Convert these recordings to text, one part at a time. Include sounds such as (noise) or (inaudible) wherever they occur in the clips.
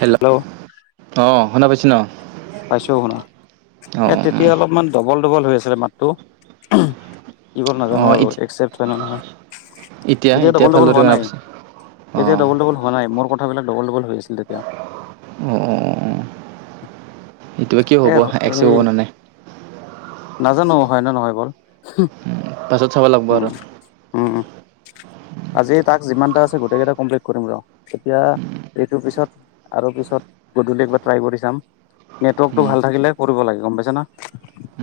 Hello, অ শুনা পাইছে নহ পাইছো শুনা, এ অঁ তেতিয়া অলপমান ডবল ডবল হৈ আছিলে মাতটো কি কৰিব নাজানো অঁ আৰু একচেপ্ট হয় নে নহয় এতিয়া ডাবল ডাবল ভালদৰে হোৱা শুনা নাই, পাইছে এতিয়া অঁ ডাবল ডাবল হোৱা নাই, মোৰ কথাবিলাক ডাবল ডবল হৈ আছিল তেতিয়া অহ এই হেৰী, নাজানো হয় নে নহয় পাছত চাব লাগব আৰু উম, উম। আজি টাস্ক যিমানটা আছে, গোটেই কেইটা কমপ্লিট কৰিম ৰ, তেতিয়া এইটোৰ পিছত আৰু পিছত গধূলি একবাৰ ট্ৰাই কৰি চাম। নেটৱৰ্কটো উম, ভাল থাকিলে কৰিব লাগব, গম পাইছে না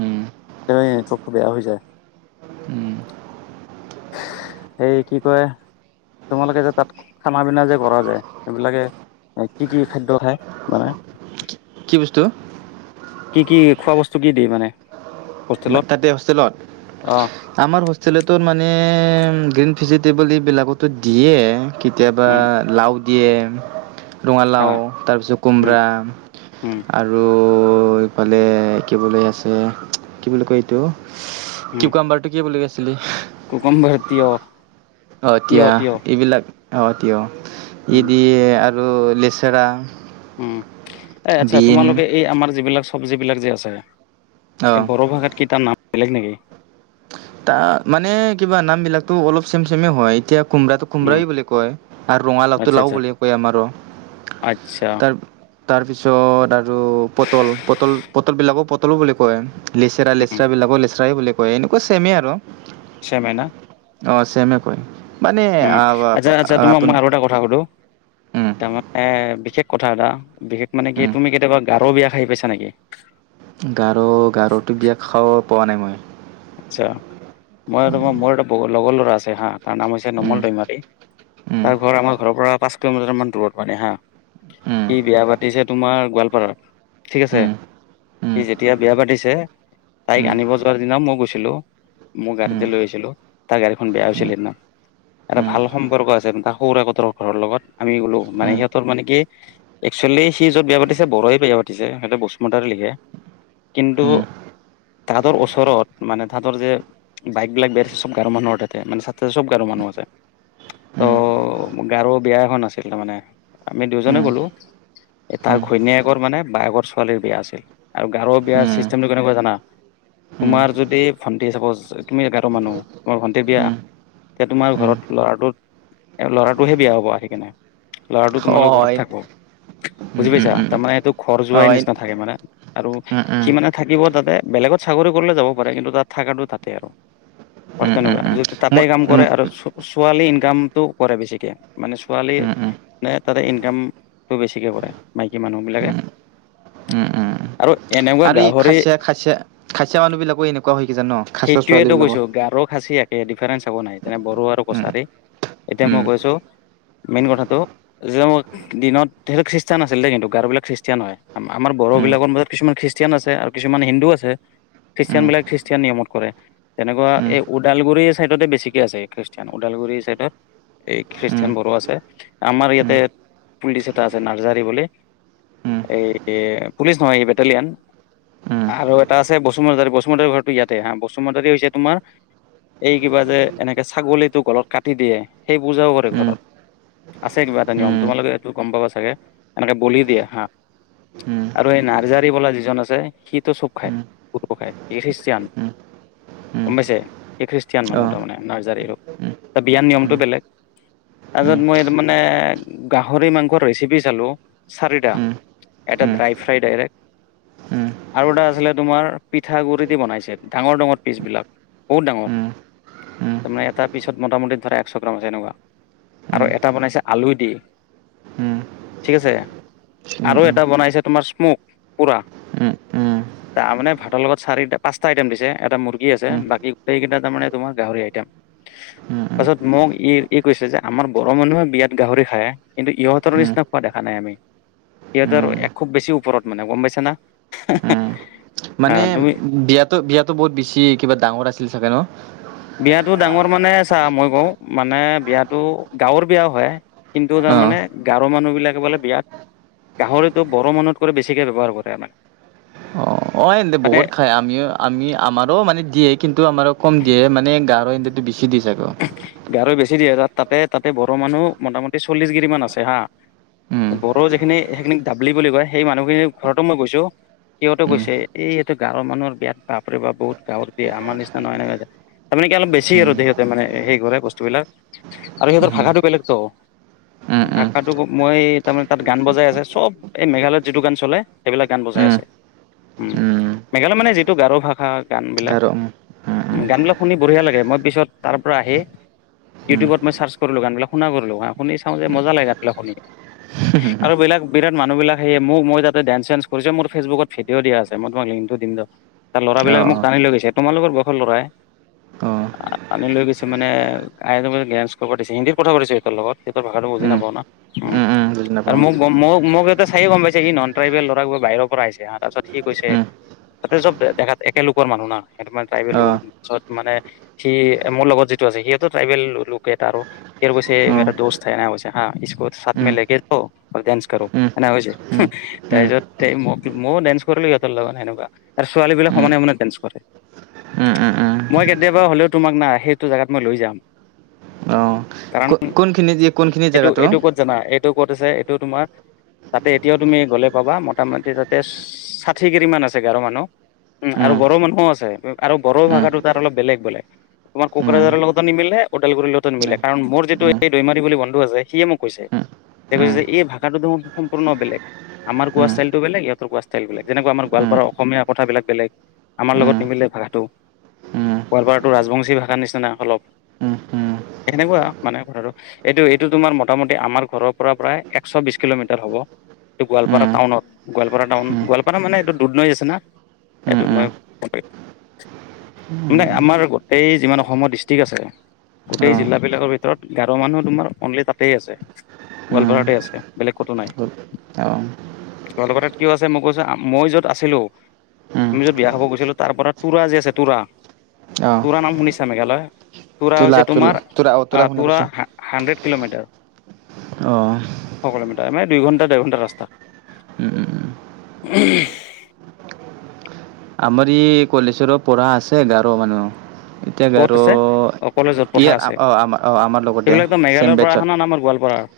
উম, সেই নেটৱৰ্কটো বেয়া হৈ যায়। (unintelligible) এই কি কয়, তোমালোকে যে তাত খানা পিনা যে কৰা যে সেইবিলাকে কি কি খাদ্য খায়, মানে কি বস্তু? কি কি, খোৱা বস্তু কি দিয়ে মানে? হোষ্টেলত তাতে হোষ্টেলত অ আমাৰ হোষ্টেলতটো মানে, গ্ৰীণ ভেজিটেবল এইবিলাকতো দিয়ে। কেতিয়াবা উম লাউ দিয়ে, হা ৰঙালাউ তাৰপিছত উম কোমৰা উম আৰু এইফালে কি বুলি আছিলে কি বুলি কয় এইটো, কিউ কাম্বাৰটো কি বুলি আছিলে গম পাইছোঁ, টিয়হ অ এতিয়া, এইবিলাক অ টিয়হ, ই উম দিয়ে আৰু আৰু লেছেৰা উম, এ আচ্ছা, তোমালোকে এই আমাৰ যিবিলাক চব্জি বিলাক যে আছে। এই অ' বড়ো ভাষাত কেইটা নাম বেলেগ নেকি? তাৰ মানে, কিবা নাম বিলাকতো অলপ চেম চেমে হয়, এতিয়া কোমৰাটো উম কোমৰাই বুলি কয়, আৰু ৰঙালাউটো আচ্ছা লাও আচ্ছা বুলি কয় আমাৰো, আচ্ছা তাৰ তাৰ পিছত আৰু পটল, পটল পটল বিলাকো পটল বুলি কয়। লেচেৰা উম লেচেৰাবিলাকো লেচেৰাই বুলি কয়, এনেকুৱা ছেমেই আৰু ছেমেই নহ অ, ছেমে কয়। মানে উম, আচ্ছা-আচ্ছা, তোমাক আপুনি মই আৰু এটা কথা সুধো? (unintelligible) উম তাৰমানে বিশেষ কথা এটা বিশেষ মানে কি উম তুমি কেতিয়াবা গাৰুৰ বিয়া খাই পাইছা নেকি? (unintelligible) গাৰু-গাৰুটো বিয়া খাব পোৱা নাই মই? (unintelligible) আচ্ছা মই তোমাৰ মোৰ এটা লগৰ ল'ৰা আছে হা? (unintelligible) তাৰ নাম হৈছে উম নোমল দৈমাৰী উম তাৰ ঘৰ আমাৰ ঘৰৰ পৰা পাঁচ কিলোমিটাৰ মান দূৰত মানে হা। (unintelligible) উম সি বিয়া পাতিছে তোমাৰ গোৱালপাৰা। (unintelligible) ঠিক আছে। সি যেতিয়া বিয়া পাতিছে তাইক আনিব যোৱাৰ দিনা মোক (unintelligible) গৈছিলো। মোৰ গাড়ীতে লৈ গৈছিলো, তাৰ গাড়ীখন বেয়া হৈছিলে সেইদিনা। (inaudible) এটা ভাল সম্পৰ্ক আছে তাকো সৌৰা সোতৰ ঘৰৰ লগত আমি গলো মানে সিহঁতৰ মানে কি (unintelligible) একচুৱেলি সি য'ত বিয়া পাতিছে বড়োৱে বিয়া পাতিছে সিহঁতে বসুমতাৰীয়ে লিখে। কিন্তু (unintelligible) তাহাঁতৰ ওচৰত (unintelligible) মানে তাঁহাতৰ যে বাইকবিলাক বিয়া দিছে চব গাৰু মানুহৰ তাতে মানোতে চব গাঁৰু মানুহ আছে। (unintelligible) ত' গাৰু বিয়া এখন আছিল তাৰ মানে আমি দুয়োজনে গলোঁ। (unintelligible) তাৰ ঘৈণীয়েকৰ মানে বায়েকৰ ছোৱালীৰ বিয়া আছিল। (inaudible) আৰু গাৰুৰ বিয়াৰ চিষ্টেমটো কেনেকুৱা জানা? (unintelligible) হুম (inaudible) তোমাৰ যদি ভণ্টি চাপজ তুমি গাৰু মানুহ তোমাৰ ভণ্টি বিয়া (unintelligible) এতিয়া তোমাৰ ঘৰত ল'ৰাটোত ল'ৰাটোহে বিয়া হ'ব আহি কিনে। (inaudible) ল'ৰাটো তোমালোকৰ ঘৰত থাকিব। (unintelligible) বুজি পাইছা তাৰমানে এইটো ঘৰ যোৱাই নিচিনা থাকে মানে আৰু সি মানে (unintelligible) থাকিব তাতে বেলেগত চাকৰি কৰিলে যাব পাৰে কিন্তু তাত থকাটো তাতে আৰু। (unintelligible) পাৰ্ত নব আৰু যদি মই তাতেই কাম কৰে আৰু (unintelligible) ছোৱালী ইনকামটো কৰে বেছিকে মানে ছোৱালীৰ (unintelligible) নে তাতে ইনকামটো বেছিকৈ কৰে মাইকী মানুহবিলাকে? (unintelligible) উম-উম। (unintelligible) আৰু এনেও (unintelligible) আৰু এই খাচীয়া-খাচীয়া-খাচীয়া মানুহবিলাকো এনেকুৱা হয় কি জান ন? (unintelligible) সেইটোৱেইতো কৈছো গাৰৰ খাচীয়া (unintelligible) ডিফাৰেঞ্চ একো নাই যেনে বড়ো আৰু উম কছাৰী এতিয়া মই উম কৈছোঁ মেইন কথাটো (unintelligible) যেতিয়া মই (unintelligible) দিনত খ্ৰীষ্টান আছিল দেই কিন্তু গাৰুবিলাক খ্ৰীষ্টিয়ান হয়। আমাৰ বড়ো উম বিলাকৰ মাজত কিছুমান খ্ৰীষ্টান (unintelligible) খ্ৰীষ্টিয়ান আছে আৰু কিছুমান হিন্দু আছে। উম খ্ৰীষ্টিয়ান বিলাক খ্ৰীষ্টান নিয়ম (unintelligible) কৰে তেনেকুৱা উম এই উদালগুৰিৰ চাইডতে বেছিকে আছে খ্ৰীষ্টিয়ান ওদালগুৰি চাইডত। (unintelligible) এই খ্ৰীষ্টান বড়ো আছে। আমাৰ উম উম উম উম উম উম ইয়াতে পুলিচ এটা আছে নাৰ্জাৰী বুলি (unintelligible) এই পুলিচ নহয় এই বেটেলিয়ান। (unintelligible) আৰু এটা আছে বসুমতাৰী। বসুমতাৰীৰ ঘৰটো ইয়াতে হা, বসুমতাৰী হৈছে তোমাৰ (unintelligible) এই কিবা যে এনেকে ছাগলীটো গলত কাটি দিয়ে সেই পূজাও কৰে উম ঘৰত। (unintelligible) আছে কিবা এটা নিয়ম। তোমালোকে এইটো গম পাবা চাগে এনেকে বলি দিয়ে হা (unintelligible) আৰু এই নাৰ্জাৰী বোলা যিজন আছে সিটো চব খায় (unintelligible) খায়, সি খ্ৰীষ্টান। (inaudible) উম উম উম গম পাইছে এই খ্ৰীষ্টিয়ান অ মানুহ তাৰ মানে নাৰ্জাৰী হক তাৰ বিয়াৰ উম নিয়মটো বেলেগ। (unintelligible) উম তাৰপিছত মই মানে গাহৰি মাংসৰ ৰেচিপি চালোঁ চাৰিটা। (inaudible) উম এটা ড্ৰাই ফ্ৰাই ডাইৰেক্ট আৰু এটা আছিলে তোমাৰ পিঠা গুড়ি দি বনাইছিল। (inaudible) ডাঙৰ-ডাঙৰ পিচবিলাক, বহুত ডাঙৰ। (unintelligible) তাৰমানে এটা পিছত মোটামুটি ধৰা একশ গ্ৰাম তেনেকুৱা (unintelligible) আৰু এটা বনাইছে আলু দি। (unintelligible) ঠিক আছে। আৰু এটা বনাইছে তোমাৰ স্মোক-পোৰা। তাৰমানে ভাতৰ লগত চাৰিটা, পাঁচ টাইটেম দিছে। এটা মুৰ্গী আছে, বাকী গোটেইকেইটা তাৰমানে তোমাৰ গাহৰি আইটেম। পাছত মোক ই ই কৈছে যে- আমাৰ বড়োমানুহে বিয়াত গাহৰি খায়। কিন্তু ইহঁতৰ নিচিনা খোৱা দেখা নাই আমি। সিহঁতৰ এক খুব বেছি ওপৰত মানে। গম পাইছা না? মানে আহ তুমি বিয়াতো, বিয়াতো বহুত বেছি কিবা ডাঙৰ আছিল চাগে ন'? বিয়াটো ডাঙৰ মানে চা মই কওঁ, মানে বিয়াটো গাঁৱৰ বিয়া হয়। কিন্তু অ'। তাৰমানে গাৰো মানুহবিলাকে বোলে বিয়াত গাহৰিটো বড়ো মানুহত কৰি বেছিকৈ ব্যৱহাৰ কৰে আমাৰ। অ', অ', এনডে বহুত খাই। আমিও আমি আমাৰো মানে দিয়ে, কিন্তু আমাৰো কম দিয়ে। মানে গাৰ' ইণ্ড্ৰটো বেছি দি চাগৈ। গাৰৈ বেছি দিয়ে। তাতে তাতে বৰো' মানুহ মটা মুটিচল্লিশ গিৰি মান আছে হা। উম, বড়ো যিখিনি সেইখিনিক দাবলি বুলি কয়, সেই মানুহখিনিৰ ঘৰতো মই গৈছো। সিহঁতেও উম, গৈছে এই এইটো গাঁৱৰ মানুহৰ বিয়াত বাপৰে বাপ বহুত গাঁৱত দিয়ে। আমাৰ নিচিনা নহয় (unintelligible) তাৰমানে কি অলপ বেছি উম, আৰু সিহঁতে মানে সেই কৰে বস্তুবিলাক। আৰু সিহঁতৰ উম, ভাষাটো বেলেগত'। উম, উম, ভাষাটো, মই তাৰমানে তাত গান বজাই আছে। চব এই মেঘালয়ত যিটো গান চলে, সেইবিলাক গান বজাই উম, আছে। হুম। উম। মেঘালয় মানে যিটো গাৰো ভাষা গানবিলাক। গাৰো উম, উম, উম, গানবিলাক শুনি বঢ়িয়া লাগে। মই পিছত তাৰ পৰা আহি উম, ইউটিউব মই চাৰ্চছ কৰলো। গান গিলাক শুনা কৰলোঁ, শুনি চাওঁ যে মজা লাগে গানবিলাক শুনি। (unintelligible) আৰু বিলাক বিৰাট মানুহ বিলাক সেয়ে। মোক মই তাতে ডেন্স চেঞ্চ কৰিছো। মোৰ ফেচবুকত ভিডিঅ' দিয়া আছে মই তোমাক লিংকটো দিম ৰ। তাৰ ল'ৰাবিলাকে মোক অ', টানি লৈ গৈছে, তোমালোকৰ বয়সৰ ল'ৰাএ। অ', অ', আনি লৈ গৈছে মানে (unintelligible) ডেন্স কৰবা দিছি। হিন্দীত কথা পাতিছোঁ সিহঁতৰ লগত, সিহঁতৰ ভাষাটো মই বুজি উম, নাপাওঁ না। অ'। উম, উম, বুজি আৰু নাপাওঁ। মোক মোক মোক এতে চায়ে গম পাইছে কি- নন ট্ৰাইবেল ল'ৰা (unintelligible) বাহিৰৰ পৰা আইছে আ তাৰপাছত সি কৈছে তাত সব দেখাত একে লোকৰ মানু্হ না। সেইতো মানে ট্ৰাইবেল (unintelligible) পিছত মানে সি মোৰ লগত যিটো আছে, সিওটো ট্ৰাইবেল লোকে তাৰো। সি আৰু কৈছে মেৰা দোস্ত হে- এনেকে কৈছে হা। ইছকো সাঠ মে লেকে যাও অউৰ ডেন্স কাৰো। (unintelligible) তাৰপিছত তে মোক ময়ো ডেন্স কৰিলো সিহঁতৰ লগত সেনেকুৱা। আৰু ছোৱালী বিলাক সমানে-সমানে ডেন্স কৰে। আ, আ, আ। মই কেতিয়াবা হ'লেও তোমাক না, সেইটো জেগাত মই লৈ যাম। অঁ, কো কাৰণ কোনখিনি যে কোনখিনি এইটো জেগাটো? এইটো ক'ত জানা? এইটো ক'ত আছে, এইটো তোমাৰ তাতে এতিয়াও তুমি গ'লে পাবা। মটামটি তাতে ষাঠি গিৰিমান আছে গাৰো মানুহ। উ, আৰু উম, বড়ো মানুহো আছে। আৰু বড়ো উম, ভাষাটো তাৰ অলপ বেলেগ বেলেগ। তোমাৰ উম, কোকৰাঝাৰৰ লগতো নিমিলে, ওদালগুৰিৰ লগতো নাই। নিমিলে কাৰণ মোৰ যিটো উম, এই দৈমাৰী বুলি বন্ধু আছে, সিয়ে মোক কৈছে। উম, তেওঁ কৈছে উম, যে- এই ভাষাটো দেকো সম্পূৰ্ণ বেলেগ। আমাৰ কোৱা ষ্টাইলটো বেলেগ, ইহঁতৰ কোৱা ষ্টাইলটো বেলেগ। যেনেকুৱা আমাৰ উম, গোৱালপাৰাৰ অসমীয়া কথাবিলাক বেলেগ। আমাৰ উম, উম, লগত নিমিলে ভাষাটো। উম, উম, গোৱালপাৰাটো ৰাজবংশী ভাষাৰ নিচিনা অলপ। উম, উম, এনেকুৱা মানে কথাটো। এইটো, এইটো তোমাৰ মটামটি আমাৰ ঘৰৰ পৰা প্ৰায় একশ বিশ কিলোমিটাৰ হ'ব। এইটো গোৱালপাৰা উম, টাউনত। গোৱালপাৰা টাউন, উম, গোৱালপাৰা মানে এইটো দুধনৈ আছে না? এ উম, দুধনৈ (unintelligible) মানে আমাৰ এই যিমান অসমত ডিষ্ট্ৰিক আছে। গোটেই অঁ, জিলাবিলাকৰ ভিতৰত গাৰো মানুহ তোমাৰ অনলি তাতেই আছে। উম, গোৱালপাৰাতে আছে বেলেগ কতো নাই। গ'ল। অঁ, গোৱালপাৰাত কিয় আছে মই কৈছো মই য'ত আছিলো উম, আমি য'ত বিয়া খাব গৈছিলো তাৰ পৰা তোৰা যে আছে তোৰা অঁ, তোৰা নাম শুনিছা মেঘালয়, তোৰা তোলা হৈছে তোলা তোমাৰ তোৰা অঁ শুনা তোৰা পাইছোঁ। হা হাণ্ড্ৰেড কিলোমিটাৰ। অ। শ কিলোমিটাৰ মানে দুই ঘণ্টা দেৰ ঘণ্টা ৰাস্তা। উম, উম, উম। আমাৰ ই কলেছৰ পঢ়া আছে গাৰো মানুহ। এতিয়া ক'ত গাৰ আছে অকলে য'ত পথাৰ ইয়াত আ আছে অ আম অ আমাৰ লগতে এইবিলাকতো মেঘালয়ৰ চেম পৰা অহা না আমাৰ গোৱালপাৰাৰ বেতছত।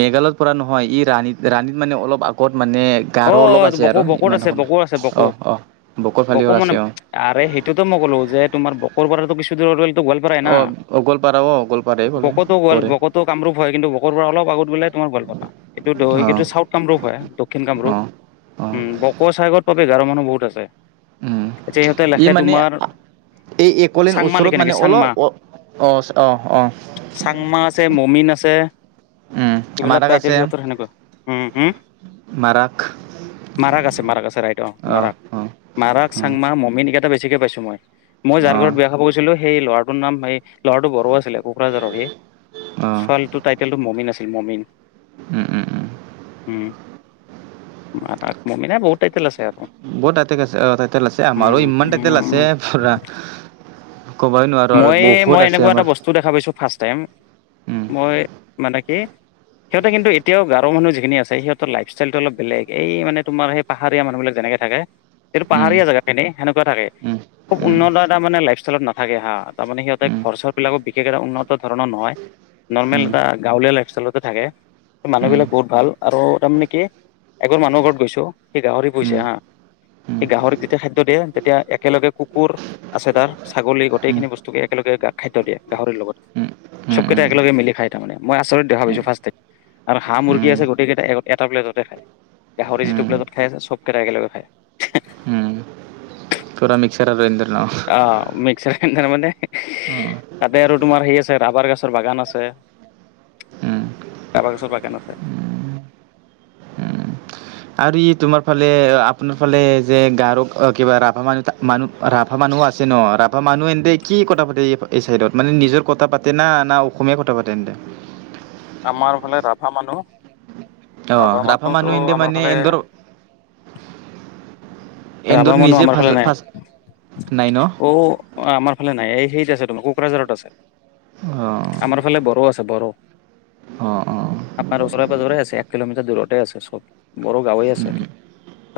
মেঘালয়ত পৰা নহয় ই ৰাণীত ৰাণীত মানে অলপ আগত মানে অ গাৰো অলপ আছে আৰ বকো বকোত ইমান আছে এখন বকো আছে অ বকো অ বকো ফালেও আছে, অ। আৰে সেইটোতো মই কলো যে তোমাৰ বকোৰ পৰাতো কিছ- (unintelligible) গোৱালপাৰাই না। অ' অ' গোৱালপাৰা অ' গোৱালপাৰাই বোলে বকতো পৰে গোৱালপাৰা বকৌত টো কামৰূপ হয় কিন্তু বকোৰ পৰা অলপ আগত বোলে তোমাৰ গোৱালপাৰা এইটো দৈ অ' এইটো চাউথ কামৰূপ হয় দক্ষিণ কামৰূপ। অ'। অ' উম বকো চাইগত পাবি গাৰো মানুহ বহুত আছে। উম, এতিয়া সিহঁতে ই লেখে মানে তোমাৰ আ এই একলেন চাংমা ওচৰত লিখে মানে নেকি অলপ চাংমা অ অ অ অ। চাংমা আছে মমিন আছে উম, এইবিলাক মাৰাক টাইটেল আছে সিহঁতৰ সেনেকুৱা (unintelligible) মাৰাক। মাৰাক আছে মাৰাক আছে ৰাইট অ মাৰাক, মাৰাক চাংমা মমিনকেইটা বেছিকৈ পাইছো মই। মই যাৰ অ' অ'। ঘৰত বিয়া খাব গৈছিলো, সেই ল'ৰাটোৰ নাম সেই ল'ৰাটো বড়ো আছিলে কোকৰাঝাৰৰ এ। অ', ছোৱালীটোৰ টাইটেলটো মমিন আছিল মমিন। উম, উম, উম, উম। মাৰাক মমিনে বহুত টাইটল আছে আৰু। বহুত টাইটেক আছে অ টাইতেল আছে আমাৰো উম ইমান টাইতেল আছে উম পুৰা। ক'বই নোৱাৰো আৰু বহুত আছে আমাৰ। চ দেখা পাইছো ফাষ্ট টাইম। উম, মই মানে কি সিহঁতে কিন্তু এতিয়াও গাঁৱৰ মানুহ যিখিনি আছে সিহঁতৰ লাইফষ্টাইলটো অলপ বেলেগ এই মানে তোমাৰ সেই পাহাৰীয়া মানুহ বিলাক যেনেকে থাকে, সেইটো উম, পাহাৰীয়া জেগাখিনি সেনেকুৱা থাকে। উম, খুব উন্নত এটা মানে লাইফ ষ্টাইলত নাথাকে হা তামানে সিহঁতে উম, উম, ঘৰ চৰবিলাকো বিশেষ এটা উন্নত ধৰণৰ নহয়। নৰ্মেল উম, এটা গাঁৱলীয়া লাইফষ্টাইলতে থাকে উম, উম, মানুহবিলাক বহুত ভাল আৰু তাৰমানে কি? এঘৰ মানুহৰ ঘৰত গৈছো, সি গাহৰি উম, পুইছে হা! উম, সেই গাহৰিক যেতিয়া খাদ্য দিয়ে তেতিয়া একেলগে কুকুৰ আছে তাৰ ছাগলী উম, উম, উম, গোটেইখিনি বস্তুকে একেলগে খাদ্য দিয়ে গাহৰিৰ লগত। উম, উম, উম, চবকেইটা উম, একেলগ মিলি খাই তাৰ মানে মই আচৰিত দেখা পাইছো ফাষ্ট টাইম। আৰু হাঁ-মুৰ্গী আছে গোটেইকেইটা এটা প্লেটতে খায়। গাহৰি যিটো প্লেটত খাই চবকেইটা একেলগে খায়। হুম। পুৰা মিক্সৰ আৰ এন্দৰ ন অ মিক্সাৰ গ্ৰাইণ্ডাৰ মানে উম, তাতে আৰু তোমাৰ সেই আছে ৰাবাৰ গছৰ বাগান আছে। (inaudible) ৰাবাৰ গছৰ বাগান আছে। উম। আৰু ই তোমাৰ ফালে আপোনাৰ ফালে যে গাৰোক কিবা ৰাভা মানুহ তা মানুহ ৰাভা মানুহো আছে ন, ৰাভা মানুহ এনেতে কি কথা পাতে এই এই চাইডত, মানে নিজৰ কথা পাতে না না অসমীয় কথা পাতে তেন্তে আমাৰ ফালে ৰাভা মানুহ অ ৰাভা মানুহ মানুহত এন্তে আমাৰ মানে ফালে এন্দৰ ৰাভা এন্দৰ মানুহ নিজে আমাৰ ফাল ভাষা নাই ভাষা নাই ন অ' অ আমাৰ ফালে নাই এই সেই আছে তোমাৰ কোকৰাঝাৰত আছে অ আমাৰ ফালে বড়ো আছে বড়ো অ অ আমাৰ ওচৰে পাজৰে আছে এক কিলোমিটাৰ দূৰতে আছে চব বড়ো গাঁৱে আছে এইটো,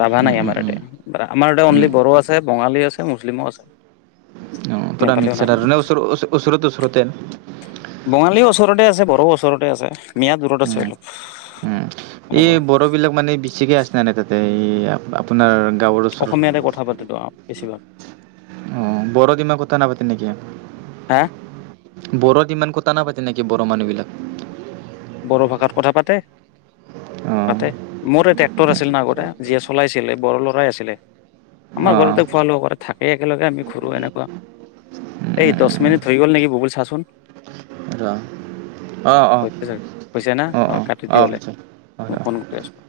ৰাভা উম নাই উম আমাৰ উম ইয়াতে? আমাৰ এটা উম অনলি বড়ো আছে, বঙালী আছে, মুছলিমো আছে! পূৰা নেপালীও নাই মিক্সাৰ আৰু না ওচ ওচৰতে ওচৰতে বঙালীও ওচৰতে আছে বড়ো ওচৰতে আছে মিয়া দূৰত আছে উম অলপ উম এই এনেকুৱা। বড়ো বিলাক মানে বেছিকে আছেনে নাই তাতে এই আপোনাৰ গাঁৱৰ ওচৰত অসমীয়াতে কথা পাতিলো আও, বেছিভাগ বৰদিমা কথা নাপাতে নেকি? হা বড়োত ইমান কথা নাপাতে নেকি বড়োৰ মানুহবিলাক বড়ো ভাষাত কথা পাতে। অঁ পাতে মোৰ এ ট্ৰেক্টৰ আছিল না আগতে যিয়ে চলাইছিলে বড়ো ল'ৰাই আছিলে। আমাৰ অঁ ঘৰতে খোৱা লোৱা কৰে থাকেই একেলগে আমি ঘূৰো এনেকুৱা। এই দহ মিনিট হৈ গ'ল নেকি বুবুল চাচোন? ৰ অ অ হৈছে, হৈছে না অ কাটি দি হ'লে অঁ মই অঁ ফোন কৰি আছো।